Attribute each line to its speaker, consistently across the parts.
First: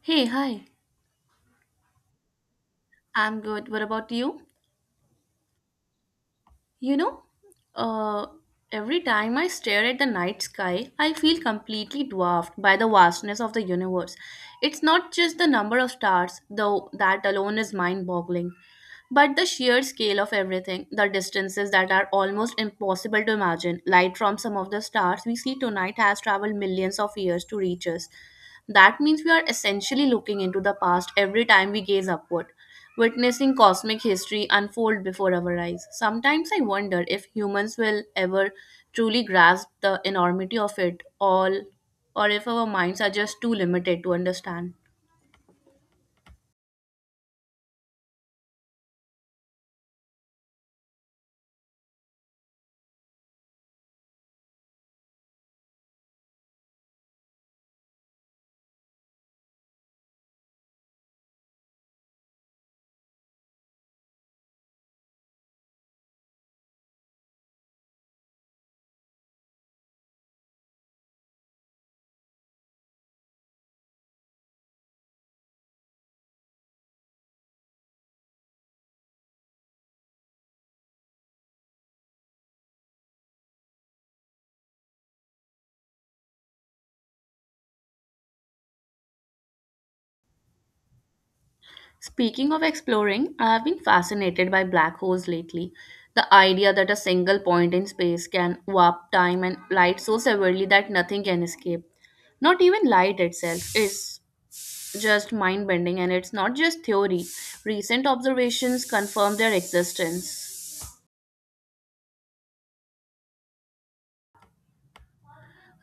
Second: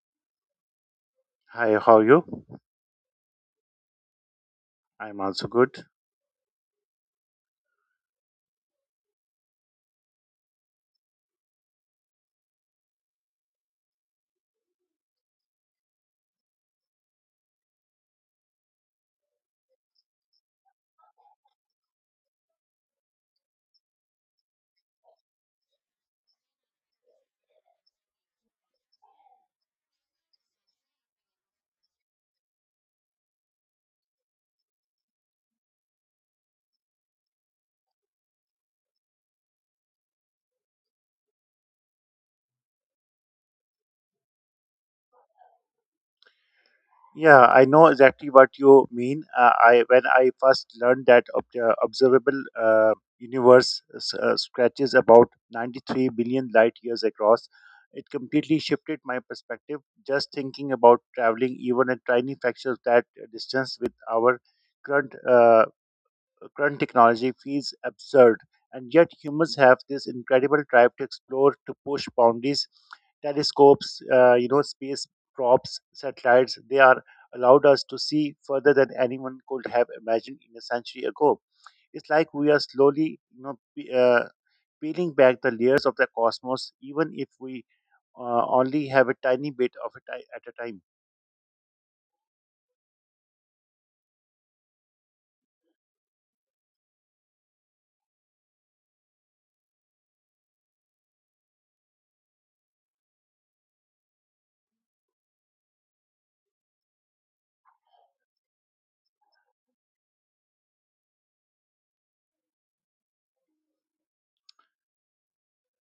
Speaker 1: Hey, hi.
Speaker 2: Hi, how are you?
Speaker 1: I'm good. What about you?
Speaker 2: I'm also good.
Speaker 1: You know, uh, every time I stare at the night sky, I feel completely dwarfed by the vastness of the universe. It's not just the number of stars, though that alone is mind-boggling, but the sheer scale of everything, the distances that are almost impossible to imagine, light from some of the stars we see tonight has traveled millions of years to reach us. That means we are essentially looking into the past every time we gaze upward, witnessing cosmic history unfold before our eyes. Sometimes I wonder if humans will ever truly grasp the enormity of it all, or if our minds are just too limited to understand.
Speaker 2: Yeah, I know exactly what you mean. I when I first learned that observable universe stretches about 93 billion light years across, it completely shifted my perspective. Just thinking about traveling even a tiny fraction of that distance with our current uh, current technology feels absurd. And yet, humans have this incredible drive to explore, to push boundaries. Telescopes, space props, satellites, they are allowed us to see further than anyone could have imagined in a century ago. It's like we are slowly, peeling back the layers of the cosmos, even if we only have a tiny bit of it at a time.
Speaker 1: Speaking of exploring, I have been fascinated by black holes lately. The idea that a single point in space can warp time and light so severely that nothing can escape. Not even light itself is just mind bending, and it's not just theory. Recent observations confirm their existence.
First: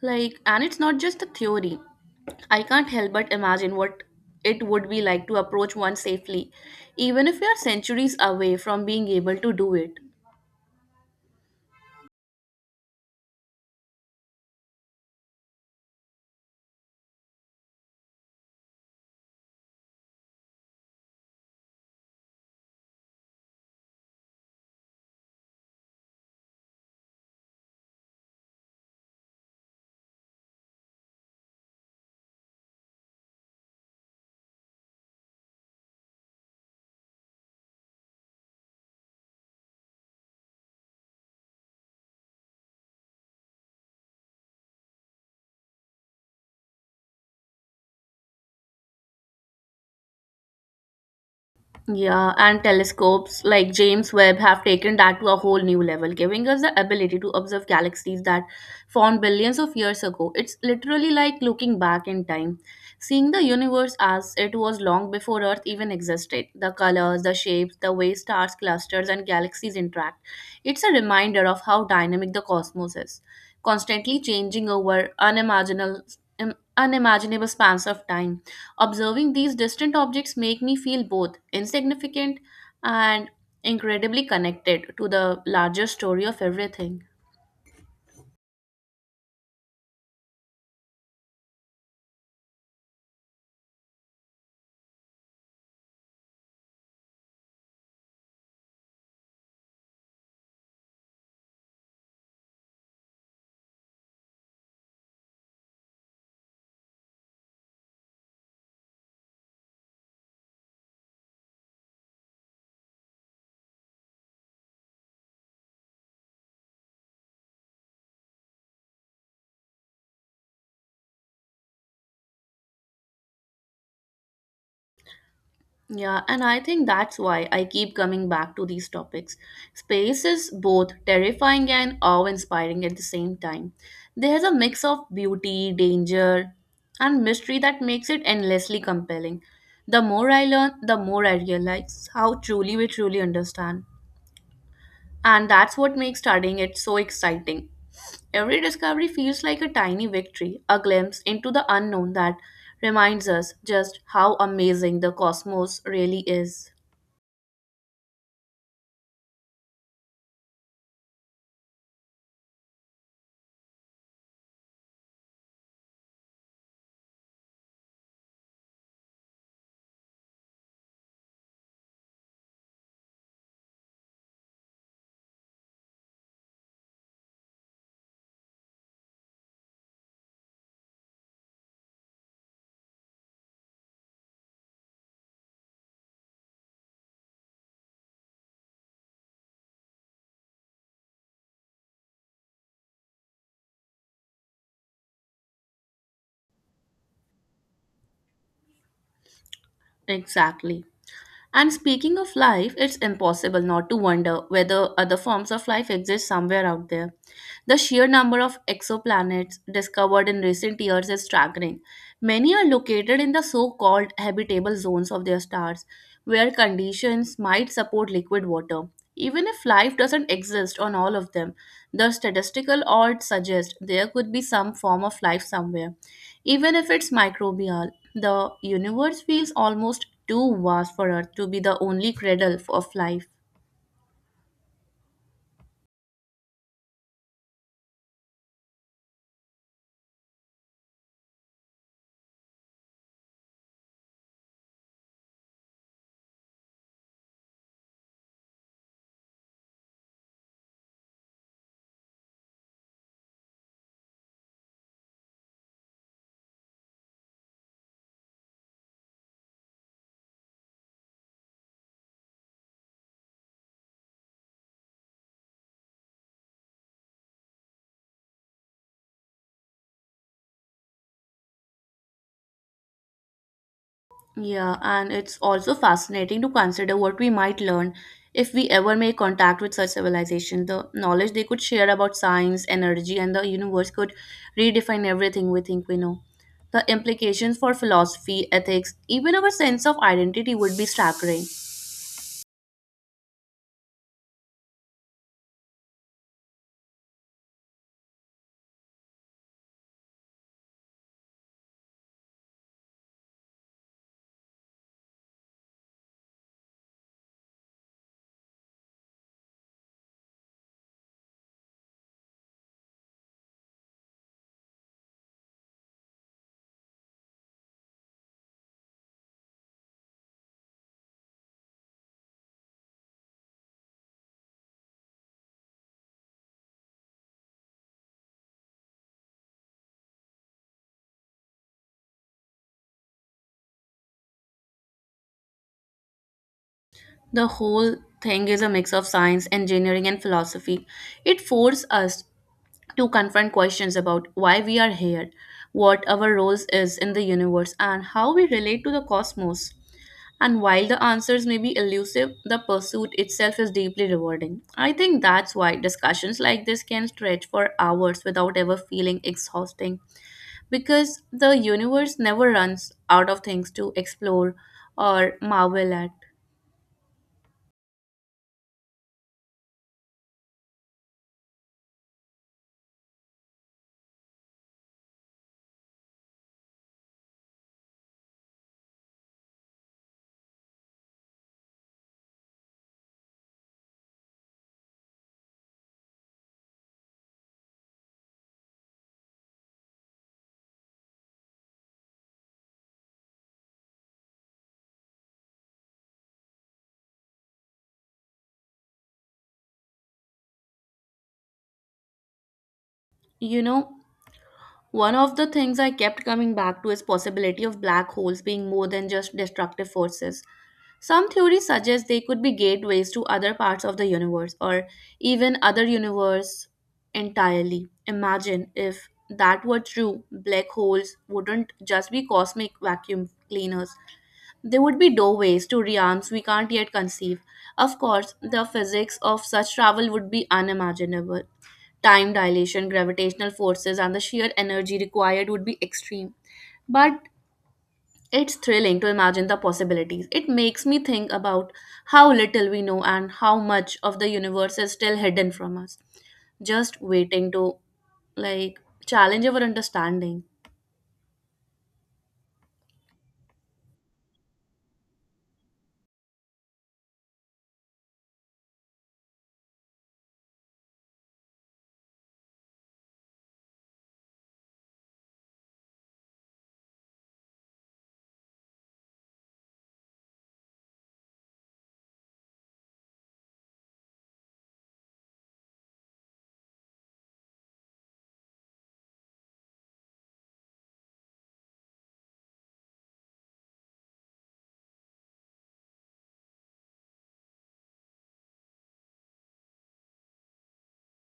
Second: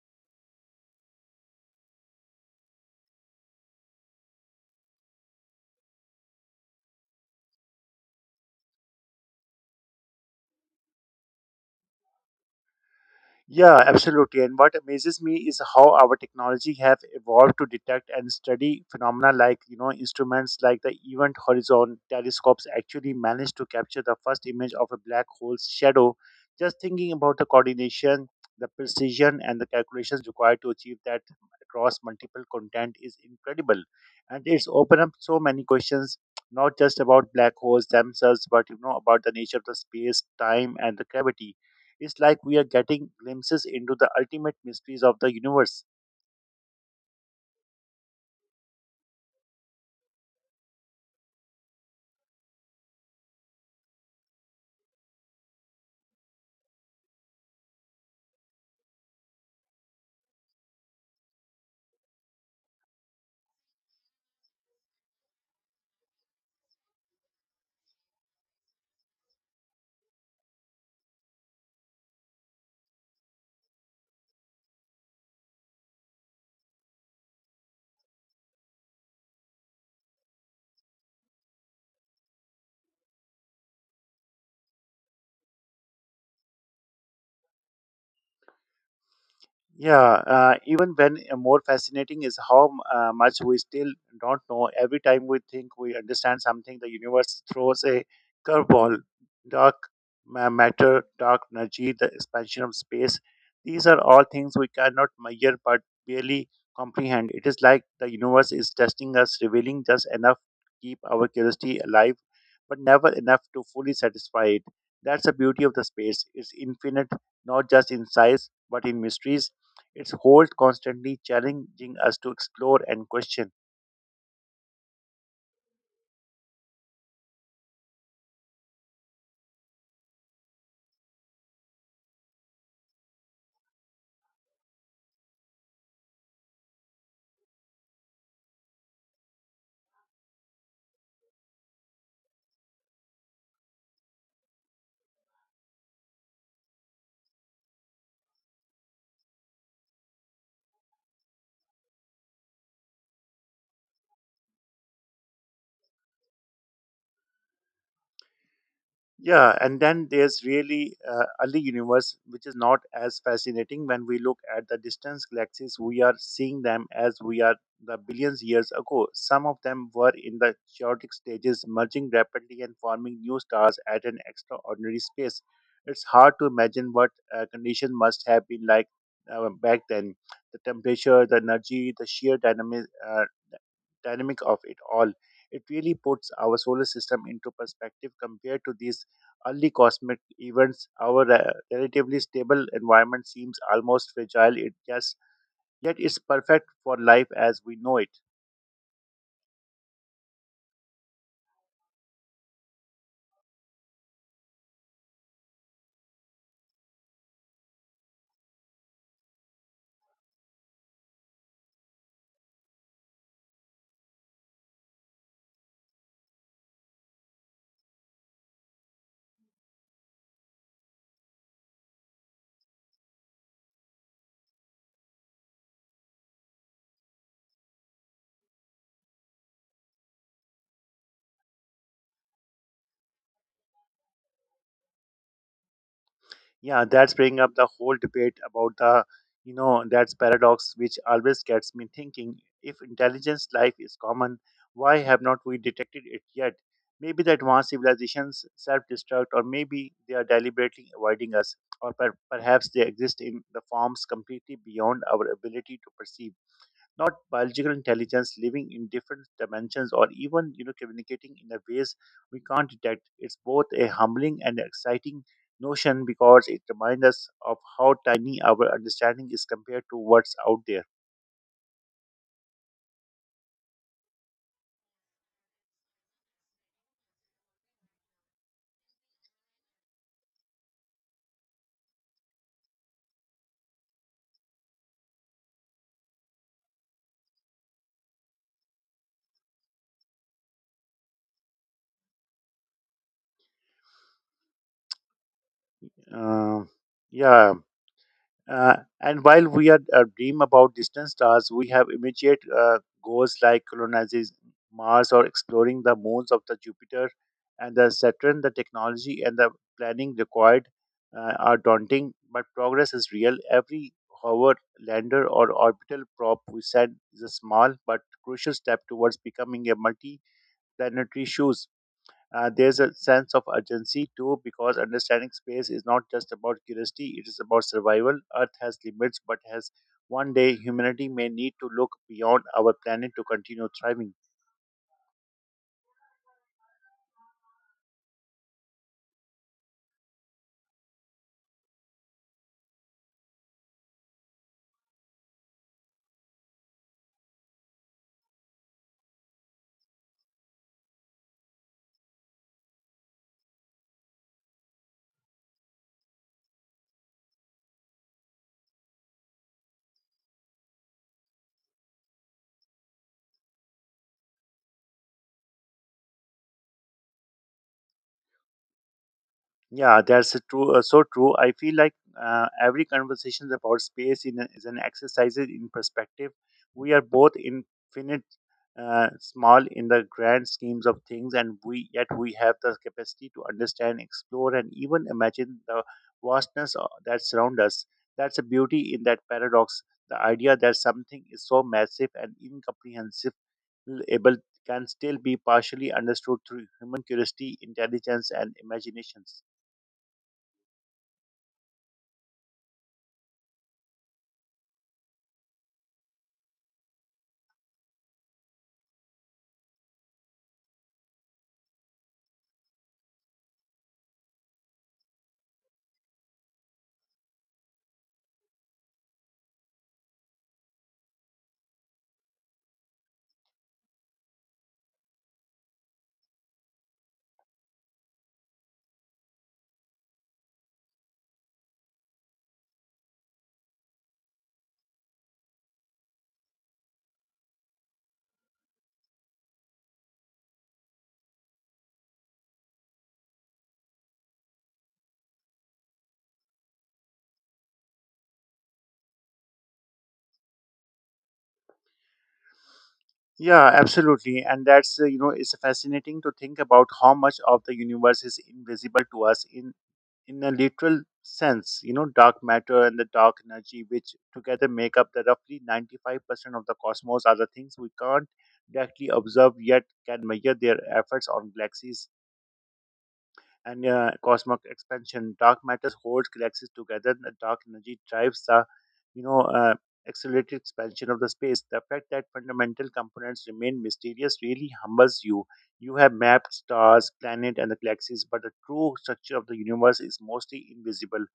Speaker 1: Like, and it's not just a theory. I can't help but imagine what it would be like to approach one safely, even if we are centuries away from being able to do it.
Speaker 2: Yeah, absolutely. And what amazes me is how our technology have evolved to detect and study phenomena like, instruments like the Event Horizon telescopes actually managed to capture the first image of a black hole's shadow. Just thinking about the coordination, the precision, and the calculations required to achieve that across multiple content is incredible. And it's opened up so many questions, not just about black holes themselves, but, about the nature of the space, time, and the gravity. It's like we are getting glimpses into the ultimate mysteries of the universe.
Speaker 1: Yeah, and telescopes like James Webb have taken that to a whole new level, giving us the ability to observe galaxies that formed billions of years ago. It's literally like looking back in time, seeing the universe as it was long before Earth even existed. The colors, the shapes, the way stars, clusters, and galaxies interact. It's a reminder of how dynamic the cosmos is, constantly changing over unimaginable unimaginable spans of time. Observing these distant objects make me feel both insignificant and incredibly connected to the larger story of everything.
Speaker 2: Yeah, even when more fascinating is how much we still don't know. Every time we think we understand something, the universe throws a curveball. Dark matter, dark energy, the expansion of space. These are all things we cannot measure but barely comprehend. It is like the universe is testing us, revealing just enough to keep our curiosity alive, but never enough to fully satisfy it. That's the beauty of the space. It's infinite, not just in size, but in mysteries its holds constantly challenging us to explore and question.
Speaker 1: Yeah, and I think that's why I keep coming back to these topics. Space is both terrifying and awe-inspiring at the same time. There's a mix of beauty, danger, and mystery that makes it endlessly compelling. The more I learn, the more I realize how truly we truly understand. And that's what makes studying it so exciting. Every discovery feels like a tiny victory, a glimpse into the unknown that reminds us just how amazing the cosmos really is.
Speaker 2: Yeah, and then there's really early universe, which is not as fascinating when we look at the distance galaxies. We are seeing them as we are the billions years ago. Some of them were in the chaotic stages, merging rapidly and forming new stars at an extraordinary space. It's hard to imagine what condition must have been like back then. The temperature, the energy, the sheer dynamic of it all. It really puts our solar system into perspective. Compared to these early cosmic events, our relatively stable environment seems almost fragile. It just yet it's perfect for life as we know it.
Speaker 1: Exactly. And speaking of life, it's impossible not to wonder whether other forms of life exist somewhere out there. The sheer number of exoplanets discovered in recent years is staggering. Many are located in the so called habitable zones of their stars, where conditions might support liquid water. Even if life doesn't exist on all of them, the statistical odds suggest there could be some form of life somewhere. Even if it's microbial, the universe feels almost too vast for Earth to be the only cradle of life.
Speaker 2: Yeah, that's bringing up the whole debate about the that's paradox, which always gets me thinking. If intelligence life is common, why have not we detected it yet? Maybe the advanced civilizations self-destruct, or maybe they are deliberately avoiding us, or perhaps they exist in the forms completely beyond our ability to perceive. Not biological intelligence living in different dimensions or even communicating in a ways we can't detect. It's both a humbling and exciting notion because it reminds us of how tiny our understanding is compared to what's out there.
Speaker 1: Yeah, and it's also fascinating to consider what we might learn if we ever make contact with such civilization. The knowledge they could share about science, energy, and the universe could redefine everything we think we know. The implications for philosophy, ethics, even our sense of identity would be staggering.
Speaker 2: Um yeah. Uh, and while we are dream about distant stars, we have immediate goals like colonizing Mars or exploring the moons of the Jupiter and the Saturn. The technology and the planning required are daunting, but progress is real. Every hover, lander, or orbital prop we send is a small but crucial step towards becoming a multi-planetary shoe. There's a sense of urgency too because understanding space is not just about curiosity, it is about survival. Earth has limits, but has one day humanity may need to look beyond our planet to continue thriving.
Speaker 1: The whole thing is a mix of science, engineering, and philosophy. It forces us to confront questions about why we are here, what our roles is in the universe, and how we relate to the cosmos. And while the answers may be elusive, the pursuit itself is deeply rewarding. I think that's why discussions like this can stretch for hours without ever feeling exhausting because the universe never runs out of things to explore or marvel at.
Speaker 2: Yeah, that's a true. So true. I feel like every conversation about space is an exercise in perspective. We are both infinite, small in the grand schemes of things, and we yet we have the capacity to understand, explore, and even imagine the vastness that surround us. That's a beauty in that paradox. The idea that something is so massive and incomprehensible can still be partially understood through human curiosity, intelligence, and imaginations.
Speaker 1: You know, one of the things I kept coming back to is possibility of black holes being more than just destructive forces. Some theories suggest they could be gateways to other parts of the universe or even other universe entirely. Imagine if that were true, black holes wouldn't just be cosmic vacuum cleaners. They would be doorways to realms we can't yet conceive. Of course, the physics of such travel would be unimaginable. Time dilation, gravitational forces, and the sheer energy required would be extreme. But it's thrilling to imagine the possibilities. It makes me think about how little we know and how much of the universe is still hidden from us, just waiting to like challenge our understanding.
Speaker 2: Yeah, absolutely. And it's fascinating to think about how much of the universe is invisible to us in a literal sense. Dark matter and the dark energy, which together make up the roughly 95% of the cosmos, are the things we can't directly observe yet can measure their efforts on galaxies and cosmic expansion. Dark matter holds galaxies together, and the dark energy drives the, you know, uh, accelerated expansion of the space. The fact that fundamental components remain mysterious really humbles you. You have mapped stars, planets, and the galaxies, but the true structure of the universe is mostly invisible.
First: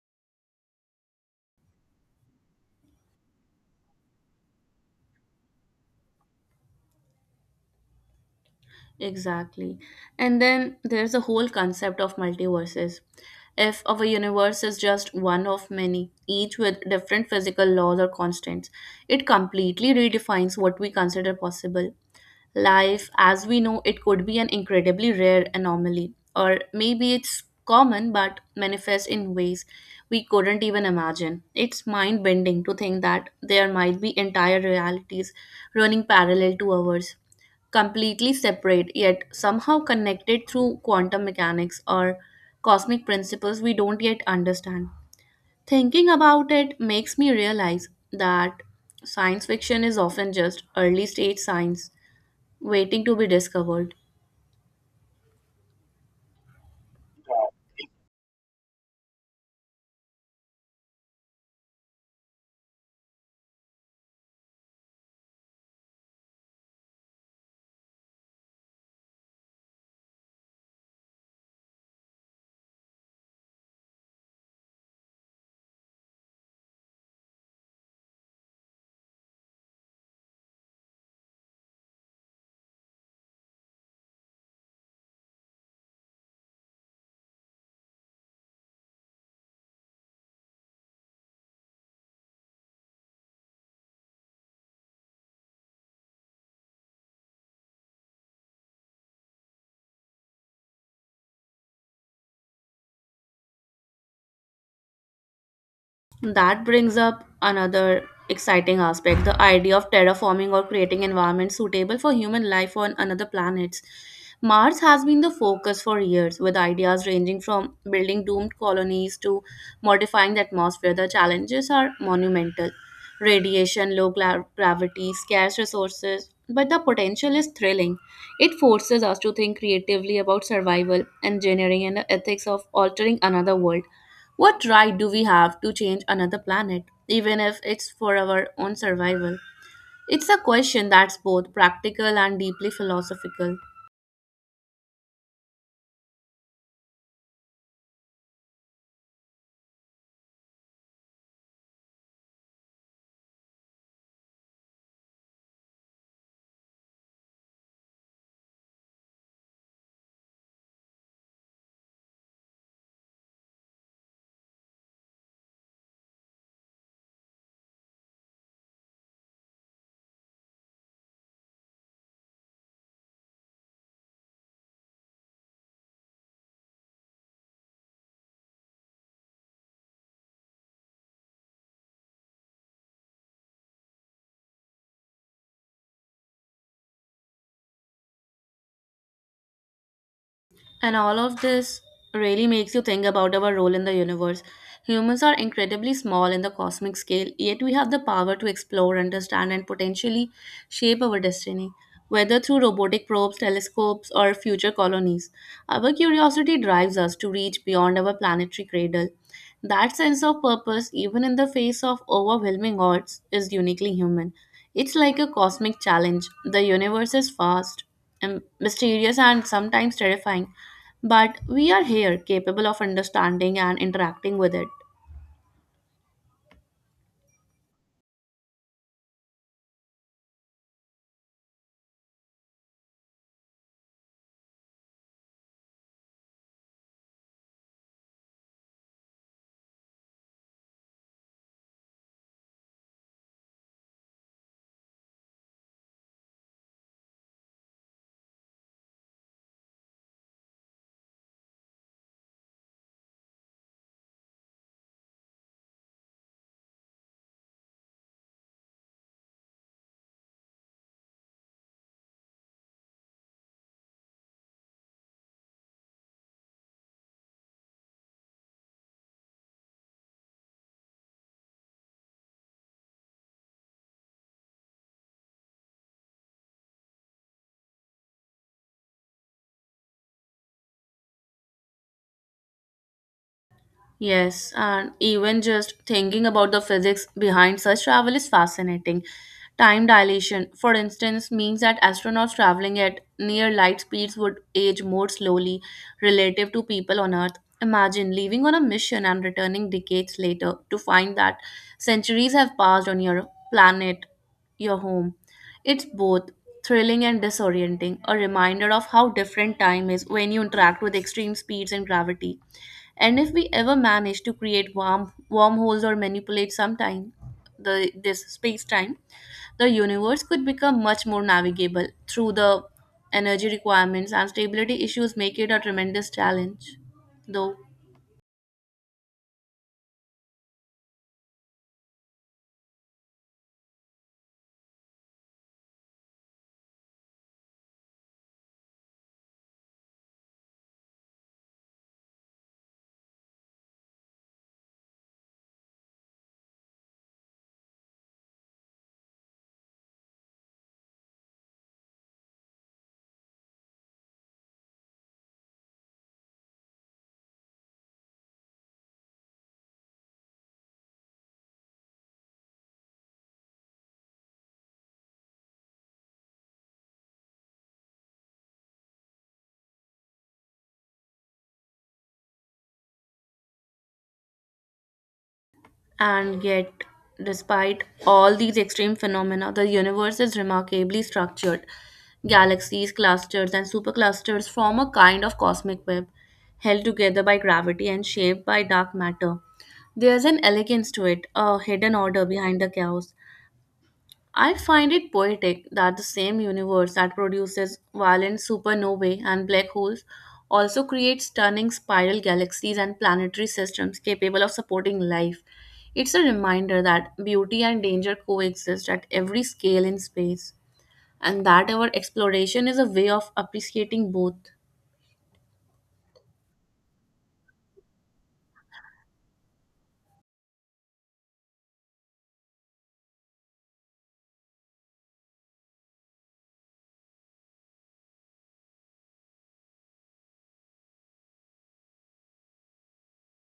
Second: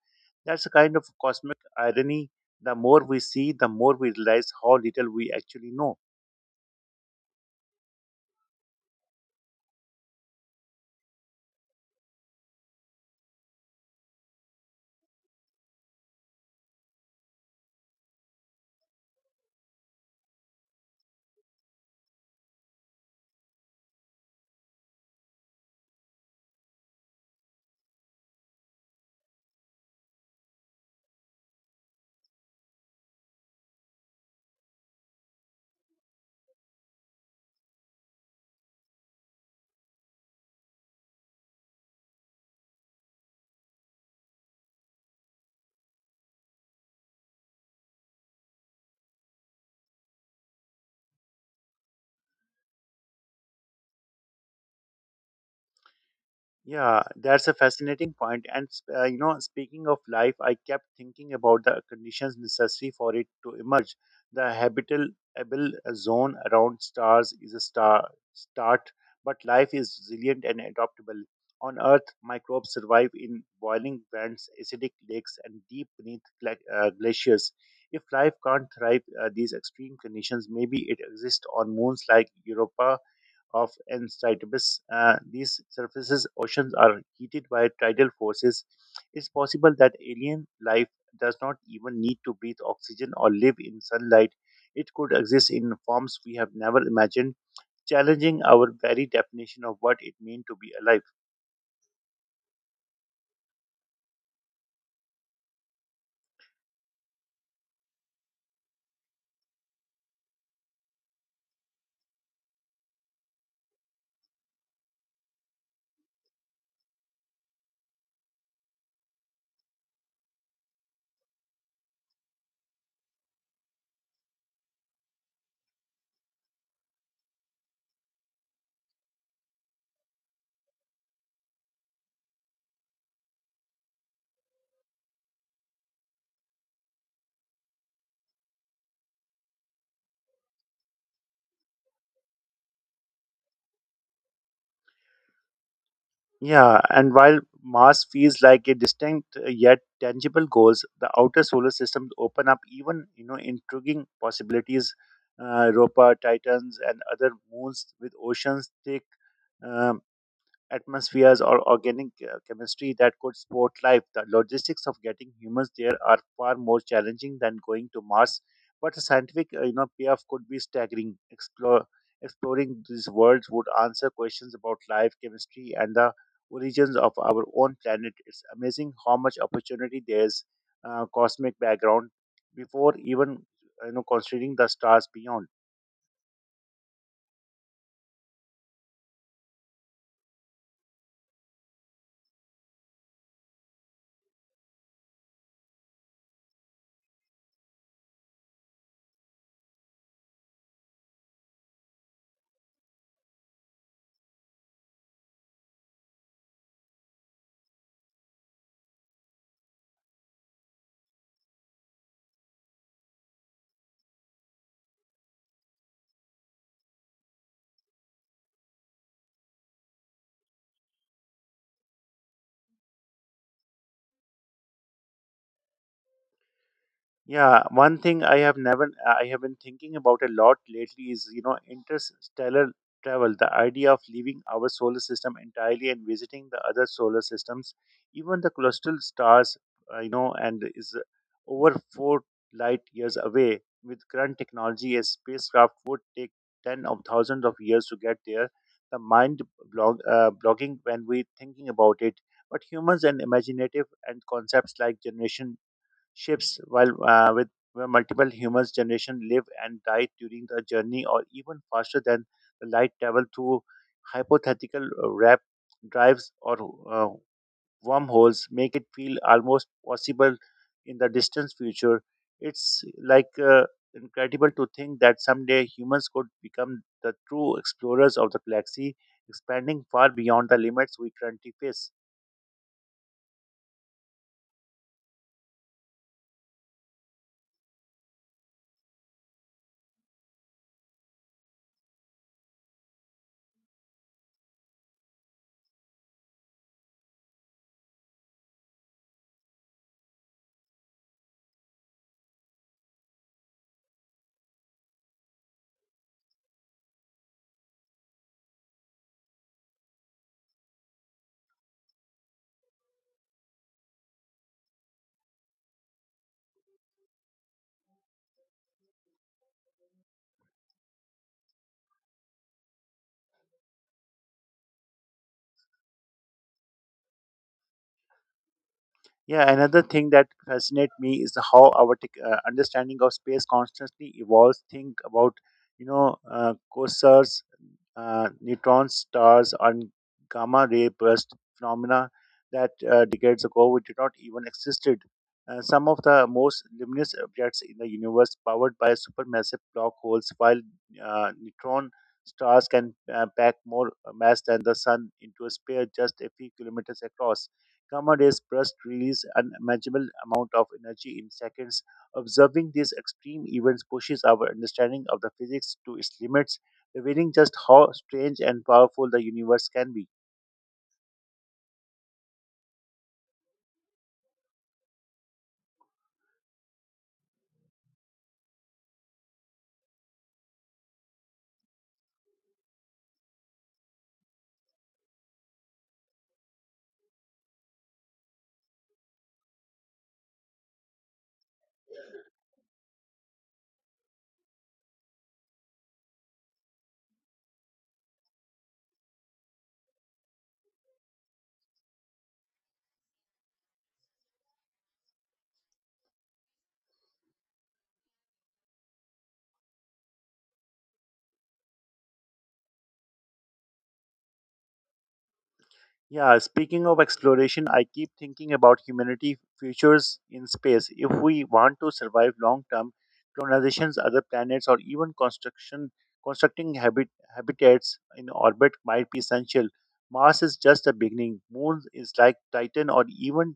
Speaker 2: That's a kind of cosmic irony. The more we see, the more we realize how little we actually know.
Speaker 1: Exactly. And then there's the whole concept of multiverses. If our universe is just one of many, each with different physical laws or constants, it completely redefines what we consider possible. Life as we know it could be an incredibly rare anomaly, or maybe it's common but manifests in ways we couldn't even imagine. It's mind bending to think that there might be entire realities running parallel to ours, completely separate yet somehow connected through quantum mechanics or cosmic principles we don't yet understand. Thinking about it makes me realize that science fiction is often just early stage science waiting to be discovered.
Speaker 2: Yeah, that's a fascinating point. And speaking of life, I kept thinking about the conditions necessary for it to emerge. The habitable zone around stars is a star start, but life is resilient and adaptable. On Earth, microbes survive in boiling vents, acidic lakes, and deep beneath glaciers. If life can't thrive these extreme conditions, maybe it exists on moons like Europa of Enceladus. These surfaces oceans are heated by tidal forces. It's possible that alien life does not even need to breathe oxygen or live in sunlight. It could exist in forms we have never imagined, challenging our very definition of what it means to be alive.
Speaker 1: That brings up another exciting aspect the idea of terraforming or creating environments suitable for human life on another planet. Mars has been the focus for years, with ideas ranging from building doomed colonies to modifying the atmosphere. The challenges are monumental radiation, low gravity, scarce resources, but the potential is thrilling. It forces us to think creatively about survival, engineering, and the ethics of altering another world. What right do we have to change another planet, even if it's for our own survival? It's a question that's both practical and deeply philosophical.
Speaker 2: Yeah, and while Mars feels like a distinct yet tangible goals, the outer solar systems open up even intriguing possibilities. Europa, Titans, and other moons with oceans thick um, atmospheres, or organic chemistry that could support life. The logistics of getting humans there are far more challenging than going to Mars, but the scientific payoff could be staggering. Exploring these worlds would answer questions about life, chemistry, and the origins of our own planet. It's amazing how much opportunity there is cosmic background before even considering the stars beyond.
Speaker 1: And all of this really makes you think about our role in the universe. Humans are incredibly small in the cosmic scale, yet we have the power to explore, understand, and potentially shape our destiny, whether through robotic probes, telescopes, or future colonies. Our curiosity drives us to reach beyond our planetary cradle. That sense of purpose, even in the face of overwhelming odds, is uniquely human. It's like a cosmic challenge. The universe is vast, and mysterious, and sometimes terrifying, but we are here, capable of understanding and interacting with it.
Speaker 2: Yeah, one thing I have never I have been thinking about a lot lately is interstellar travel, the idea of leaving our solar system entirely and visiting the other solar systems, even the clusteral stars, and is over 4 light years away. With current technology, a spacecraft would take ten of thousands of years to get there. The mind blogging when we thinking about it, but humans and imaginative and concepts like generation ships while with where multiple humans generation live and die during the journey, or even faster than the light travel through hypothetical rap drives or uh, wormholes make it feel almost possible in the distant future. It's like incredible to think that someday humans could become the true explorers of the galaxy, expanding far beyond the limits we currently face.
Speaker 1: Yes, and even just thinking about the physics behind such travel is fascinating. Time dilation, for instance, means that astronauts traveling at near light speeds would age more slowly relative to people on Earth. Imagine leaving on a mission and returning decades later to find that centuries have passed on your planet, your home. It's both thrilling and disorienting, a reminder of how different time is when you interact with extreme speeds and gravity. And if we ever manage to create wormholes or manipulate sometime the this space time, the universe could become much more navigable through the energy requirements and stability issues make it a tremendous challenge though.
Speaker 2: Yeah, another thing that fascinates me is how our understanding of space constantly evolves. Think about, quasars, neutron stars, and gamma ray burst phenomena that decades ago we did not even existed. Some of the most luminous objects in the universe powered by supermassive black holes, while neutron stars can pack more mass than the sun into a sphere just a few kilometers across. Commodus Burst release unimaginable amount of energy in seconds. Observing these extreme events pushes our understanding of the physics to its limits, revealing just how strange and powerful the universe can be.
Speaker 1: And yet, despite all these extreme phenomena, the universe is remarkably structured. Galaxies, clusters, and superclusters form a kind of cosmic web, held together by gravity and shaped by dark matter. There's an elegance to it, a hidden order behind the chaos. I find it poetic that the same universe that produces violent supernovae and black holes also creates stunning spiral galaxies and planetary systems capable of supporting life. It's a reminder that beauty and danger coexist at every scale in space, and that our exploration is a way of appreciating both.
Speaker 2: Yeah, speaking of exploration, I keep thinking about humanity futures in space. If we want to survive long term, colonizations other planets or even construction constructing habitats in orbit might be essential. Mars is just the beginning. Moon is like Titan or even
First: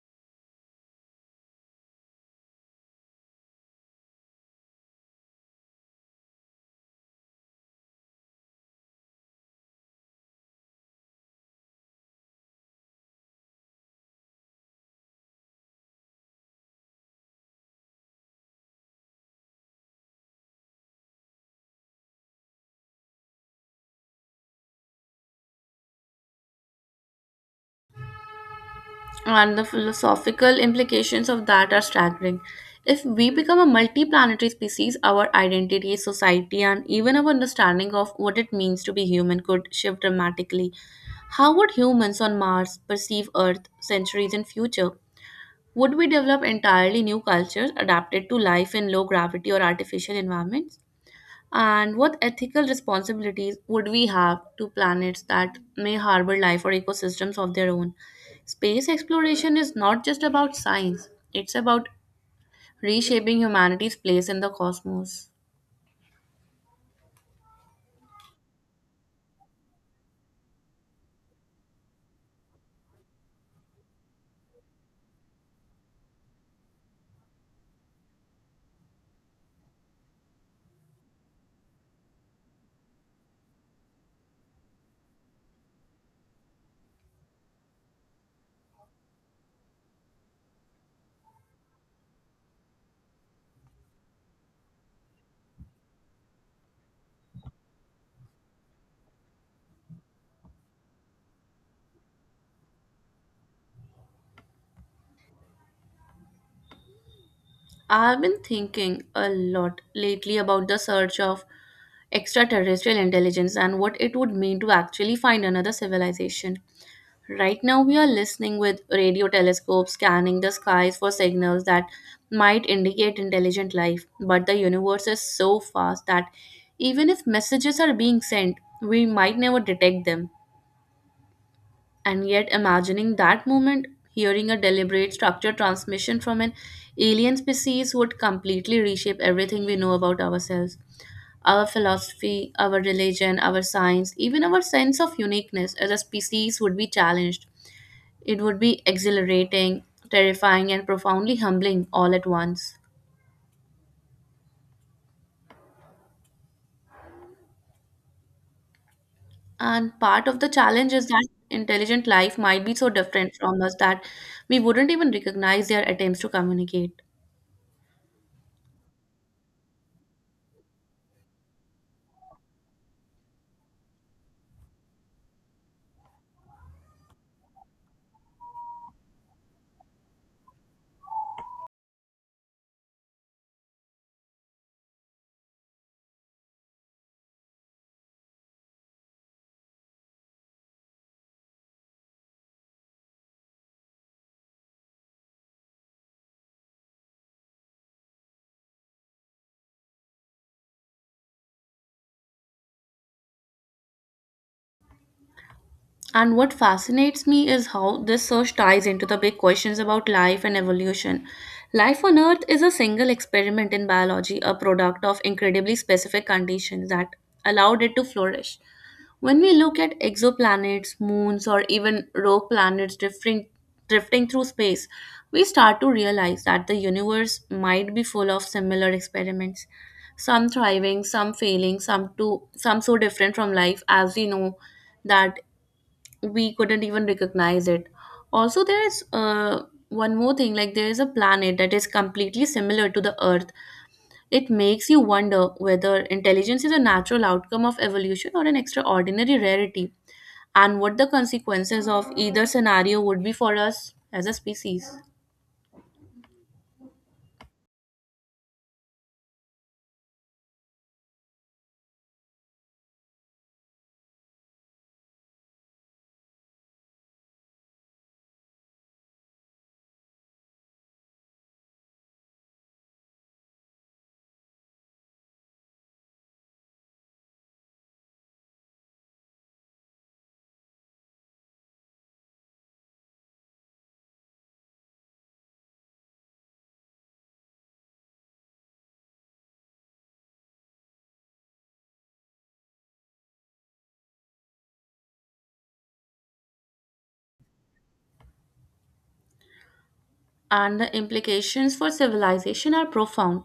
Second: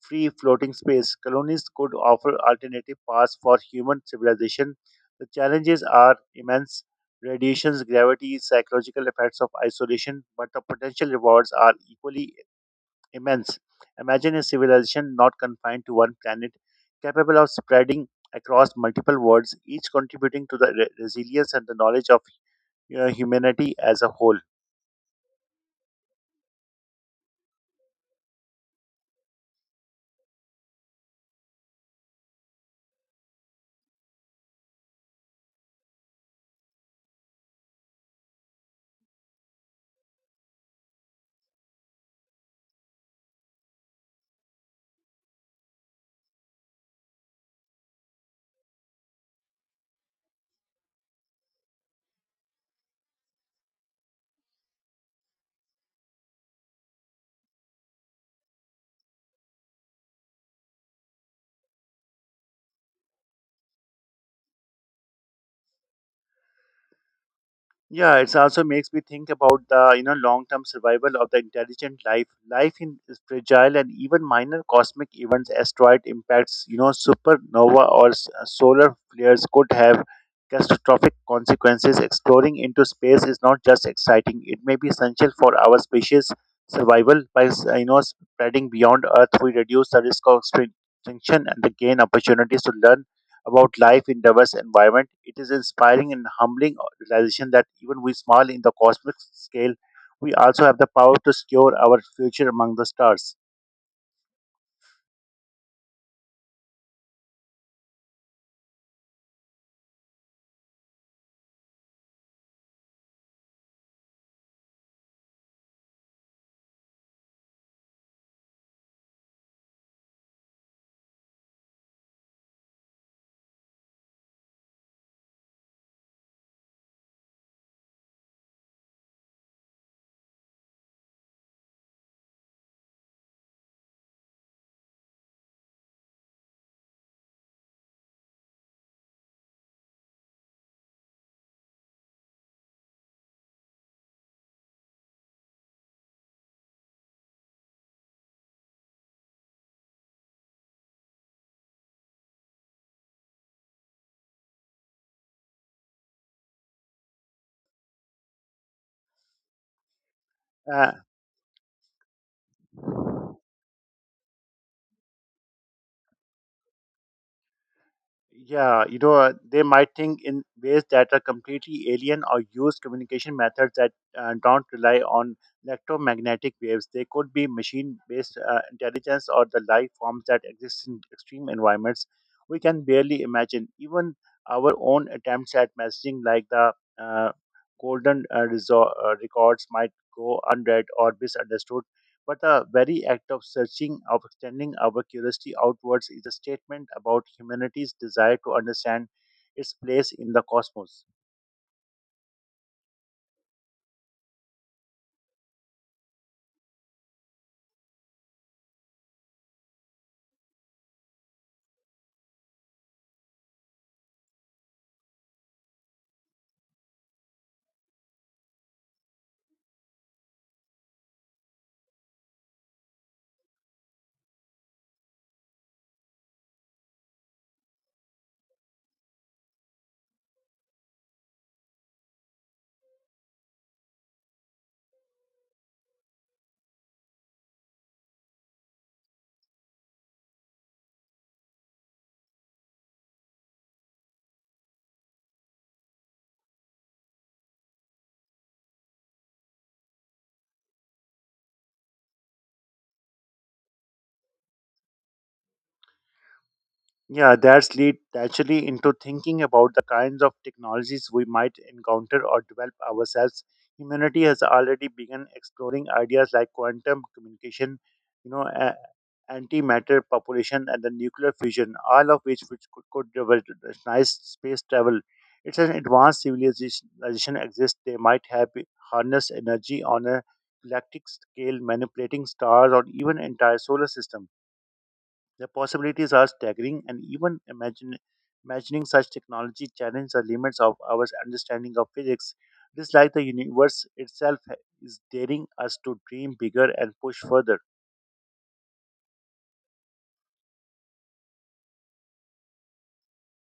Speaker 2: free floating space. Colonies could offer alternative paths for human civilization. The challenges are immense radiations, gravity, psychological effects of isolation, but the potential rewards are equally immense. Imagine a civilization not confined to one planet, capable of spreading across multiple worlds, each contributing to the resilience and the knowledge of humanity as a whole.
Speaker 1: And the philosophical implications of that are staggering. If we become a multi planetary species, our identity, society, and even our understanding of what it means to be human could shift dramatically. How would humans on Mars perceive Earth centuries in future? Would we develop entirely new cultures adapted to life in low gravity or artificial environments? And what ethical responsibilities would we have to planets that may harbor life or ecosystems of their own? Space exploration is not just about science, it's about reshaping humanity's place in the cosmos.
Speaker 2: Yeah, it also makes me think about the long term survival of the intelligent life. Life in is fragile, and even minor cosmic events, asteroid impacts, supernova or solar flares could have catastrophic consequences. Exploring into space is not just exciting; it may be essential for our species' survival. By spreading beyond Earth, we reduce the risk of extinction and gain opportunities to learn about life in diverse environment. It is inspiring and humbling realization that even we small in the cosmic scale, we also have the power to secure our future among the stars.
Speaker 1: I've been thinking a lot lately about the search of extraterrestrial intelligence and what it would mean to actually find another civilization. Right now, we are listening with radio telescopes, scanning the skies for signals that might indicate intelligent life. But the universe is so vast that even if messages are being sent, we might never detect them. And yet, imagining that moment, hearing a deliberate structured transmission from an alien species would completely reshape everything we know about ourselves our philosophy, our religion, our science, even our sense of uniqueness as a species would be challenged. It would be exhilarating, terrifying, and profoundly humbling all at once. And part of the challenge
Speaker 2: Uh,
Speaker 1: is that intelligent life might be so different from us that we wouldn't even recognize their attempts to communicate.
Speaker 2: Yeah, they might think in ways that are completely alien or use communication methods that don't rely on electromagnetic waves. They could be machine based intelligence or the life forms that exist in extreme environments we can barely imagine. Even our own attempts at messaging, like the uh, golden records, might go unread or misunderstood. But the very act of searching, of extending our curiosity outwards, is a statement about humanity's desire to understand its place in the cosmos.
Speaker 1: And what fascinates me is how this search ties into the big questions about life and evolution. Life on Earth is a single experiment in biology, a product of incredibly specific conditions that allowed it to flourish. When we look at exoplanets, moons, or even rogue planets drifting through space, we start to realize that the universe might be full of similar experiments, some thriving, some failing, some too, some so different from life as we know that we couldn't even recognize it. Also, there is one more thing, like there is a planet that is completely similar to the earth. It makes you wonder whether intelligence is a natural outcome of evolution or an extraordinary rarity, and what the consequences of either scenario would be for us as a species.
Speaker 2: Yeah, that's lead actually into thinking about the kinds of technologies we might encounter or develop ourselves. Humanity has already begun exploring ideas like quantum communication, you know, a- antimatter population, and the nuclear fusion, all of which could revolutionize space travel. It's an advanced civilization exists. They might have harnessed energy on a galactic scale, manipulating stars or even entire solar system. The possibilities are staggering, and even imagining such technology challenges the limits of our understanding of physics. It is like the universe itself is daring us to dream bigger and push further.
Speaker 1: And the implications for civilization are profound.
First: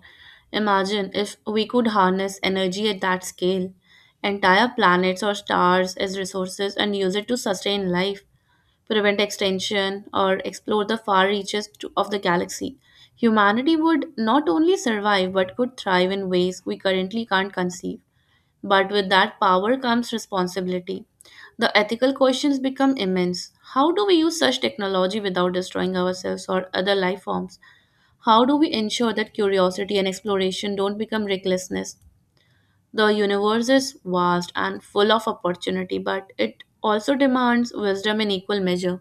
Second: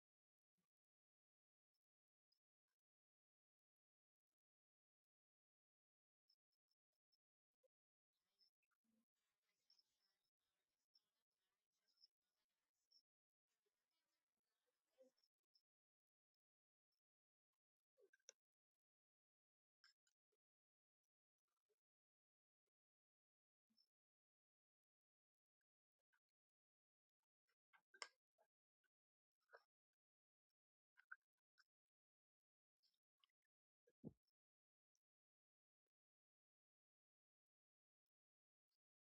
Speaker 1: Imagine if we could harness energy at that scale, entire planets or stars as resources and use it to sustain life, prevent extinction, or explore the far reaches of the galaxy. Humanity would not only survive but could thrive in ways we currently can't conceive. But with that power comes responsibility. The ethical questions become immense. How do we use such technology without destroying ourselves or other life forms? How do we ensure that curiosity and exploration don't become recklessness? The universe is vast and full of opportunity, but it also demands wisdom in equal measure.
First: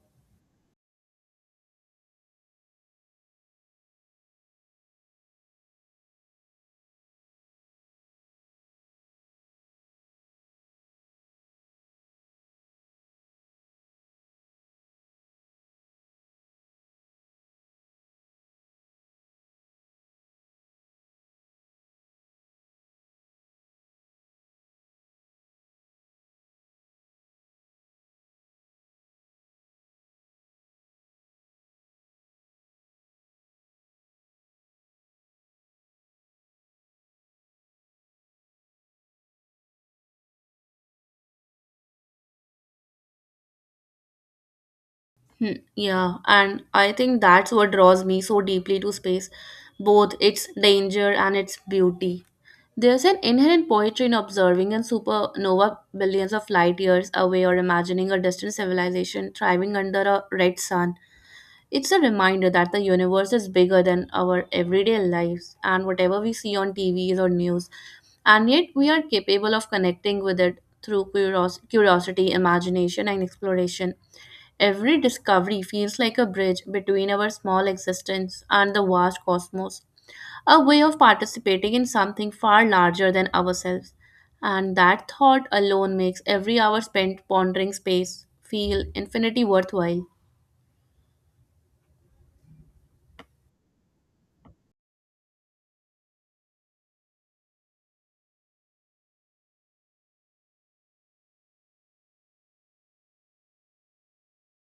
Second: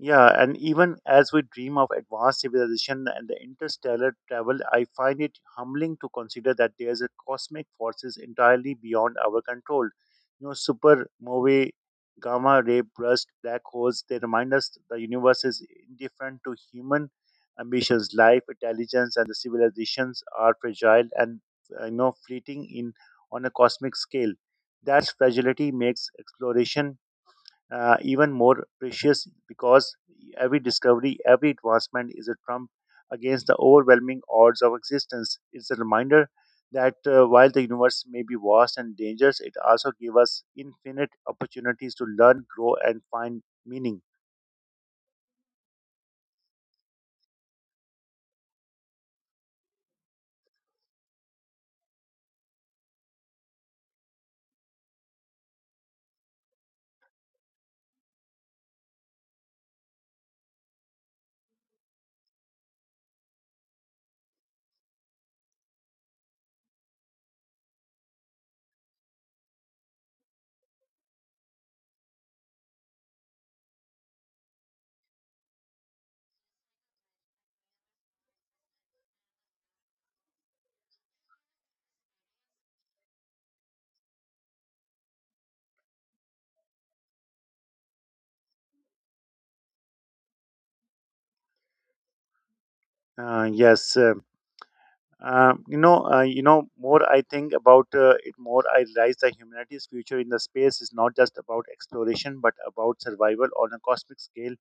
Speaker 2: Yeah, and even as we dream of advanced civilization and the interstellar travel, I find it humbling to consider that there's a cosmic forces entirely beyond our control. You know, supernovae, gamma ray burst, black holes, they remind us the universe is indifferent to human ambitions. Life, intelligence, and the civilizations are fragile and fleeting in on a cosmic scale. That fragility makes exploration even more precious because every discovery, every advancement is a trump against the overwhelming odds of existence. It's a reminder that while the universe may be vast and dangerous, it also gives us infinite opportunities to learn, grow, and find meaning.
Speaker 1: Hmm. Yeah, and I think that's what draws me so deeply to space, both its danger and its beauty. There's an inherent poetry in observing a supernova billions of light years away or imagining a distant civilization thriving under a red sun. It's a reminder that the universe is bigger than our everyday lives and whatever we see on TVs or news, and yet we are capable of connecting with it through curiosity, imagination, and exploration. Every discovery feels like a bridge between our small existence and the vast cosmos, a way of participating in something far larger than ourselves. And that thought alone makes every hour spent pondering space feel infinity worthwhile.
Speaker 2: Yes. You know, more I think about it, more I realize that humanity's future in the space is not just about exploration, but about survival on a cosmic scale.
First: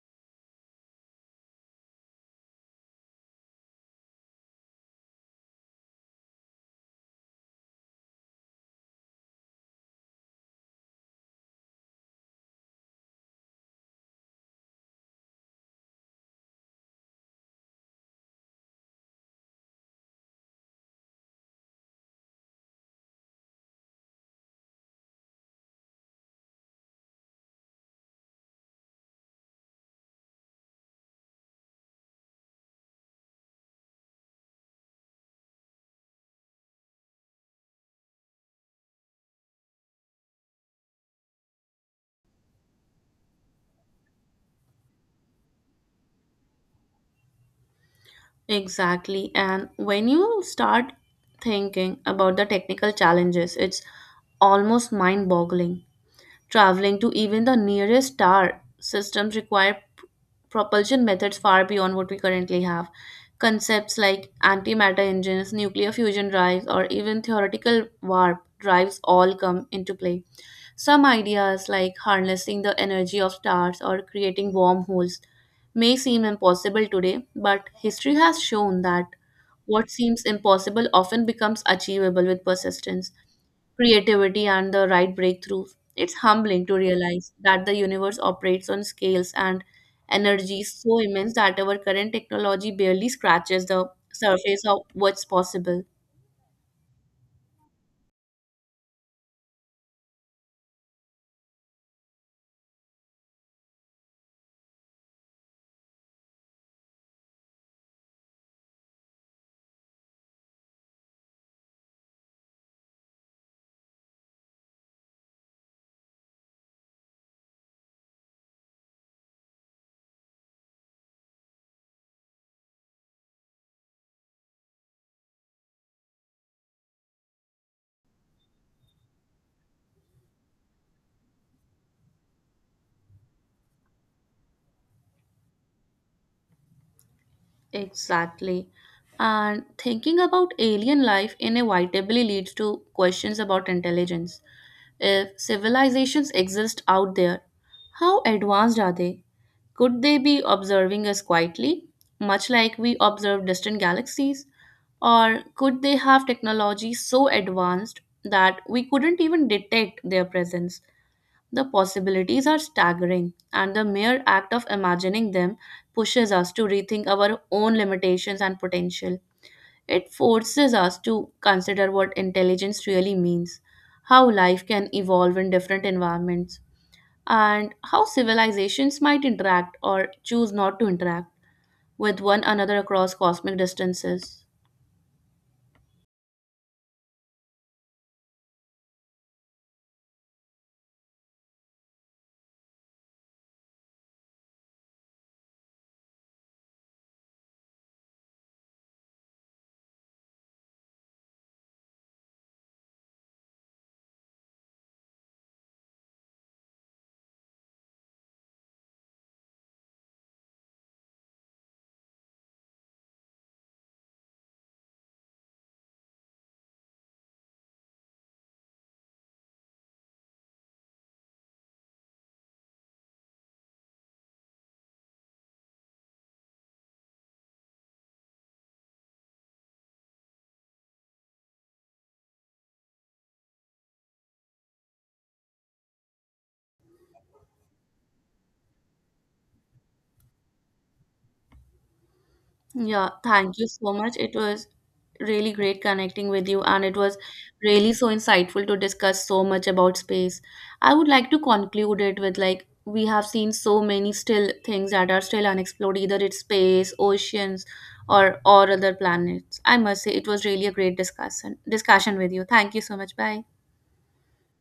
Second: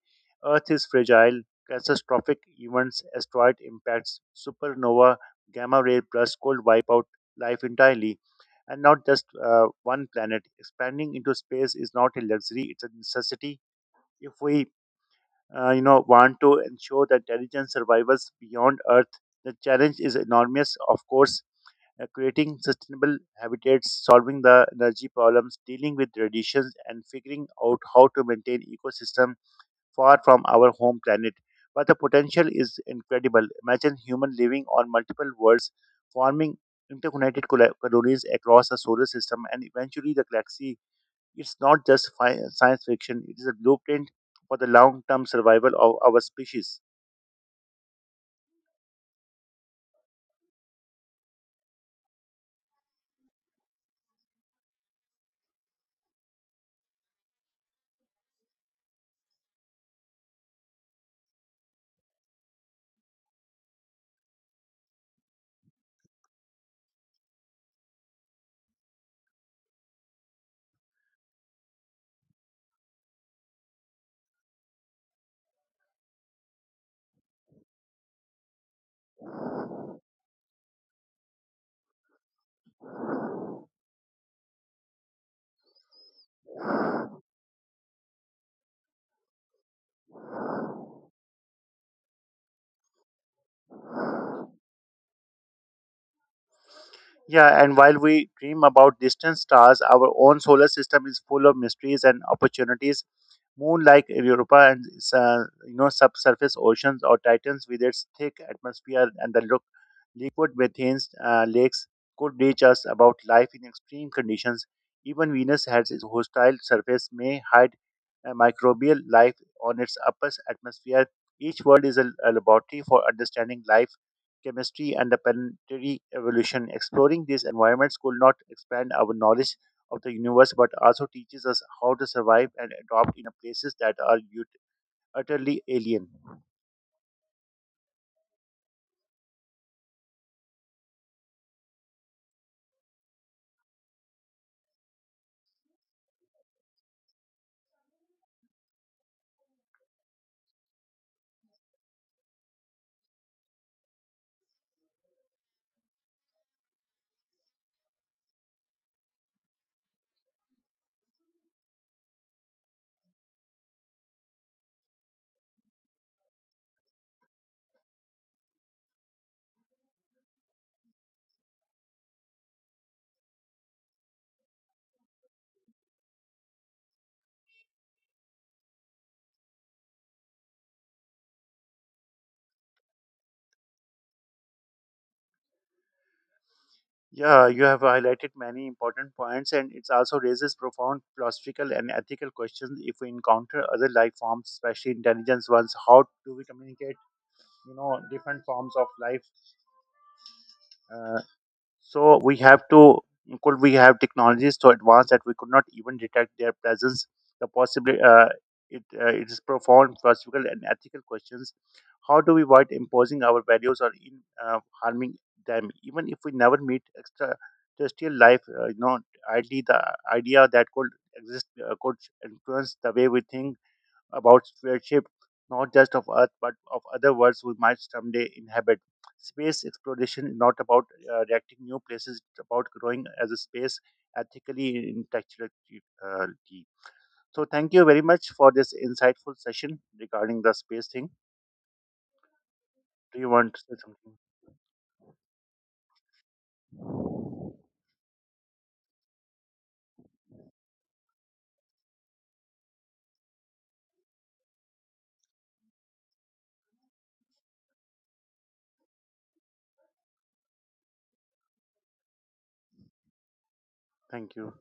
Speaker 2: Earth is fragile. Catastrophic events, asteroid impacts, supernova, gamma ray bursts could wipe out life entirely, and not just one planet. Expanding into space is not a luxury; it's a necessity. If we want to ensure that intelligent survivals beyond Earth the challenge is enormous, of course, creating sustainable habitats, solving the energy problems, dealing with radiations, and figuring out how to maintain ecosystem far from our home planet. But the potential is incredible. Imagine human living on multiple worlds, forming interconnected colonies across the solar system and eventually the galaxy. It's not just science fiction; it is a blueprint for the long-term survival of our species.
Speaker 1: Exactly. And when you start thinking about the technical challenges, it's almost mind boggling. Traveling to even the nearest star systems require propulsion methods far beyond what we currently have. Concepts like antimatter engines, nuclear fusion drives, or even theoretical warp drives all come into play. Some ideas, like harnessing the energy of stars or creating wormholes, may seem impossible today, but history has shown that what seems impossible often becomes achievable with persistence, creativity, and the right breakthroughs. It's humbling to realize that the universe operates on scales and energies so immense that our current technology barely scratches the surface of what's possible.
Speaker 2: Yeah, and while we dream about distant stars, our own solar system is full of mysteries and opportunities. Moon like Europa and subsurface oceans or Titans with its thick atmosphere and the look liquid methane lakes could teach us about life in extreme conditions. Even Venus has its hostile surface may hide microbial life on its upper atmosphere. Each world is a laboratory for understanding life, chemistry, and the planetary evolution. Exploring these environments could not expand our knowledge of the universe, but also teaches us how to survive and adopt in a places that are utterly alien.
Speaker 1: Exactly. And thinking about alien life inevitably leads to questions about intelligence. If civilizations exist out there, how advanced are they? Could they be observing us quietly, much like we observe distant galaxies? Or could they have technology so advanced that we couldn't even detect their presence? The possibilities are staggering, and the mere act of imagining them pushes us to rethink our own limitations and potential. It forces us to consider what intelligence really means, how life can evolve in different environments, and how civilizations might interact or choose not to interact with one another across cosmic distances.
Speaker 2: Yeah, you have highlighted many important points, and it also raises profound philosophical and ethical questions. If we encounter other life forms, especially intelligence ones, how do we communicate? You know, different forms of life. Uh, So we have to could we have technologies so advanced that we could not even detect their presence? The possibly it it is profound philosophical and ethical questions. How do we avoid imposing our values or in harming them? Even if we never meet extraterrestrial life, ideally the idea that could exist could influence the way we think about stewardship, not just of Earth, but of other worlds we might someday inhabit. Space exploration is not about reacting new places, it's about growing as a space ethically intellectually. Uh, so, thank you very much for this insightful session regarding the space thing.
Speaker 1: Yeah,
Speaker 2: Do you want
Speaker 1: thank
Speaker 2: to
Speaker 1: you
Speaker 2: say
Speaker 1: so much.
Speaker 2: something?
Speaker 1: It was really great connecting with you, and it was really so insightful to discuss so much about space. I would like to conclude it with, like, we have seen so many still things that are still unexplored, either it's space, oceans, or other planets. I must say it was really a great discussion with you. Thank you so much. Bye.
Speaker 2: Thank you.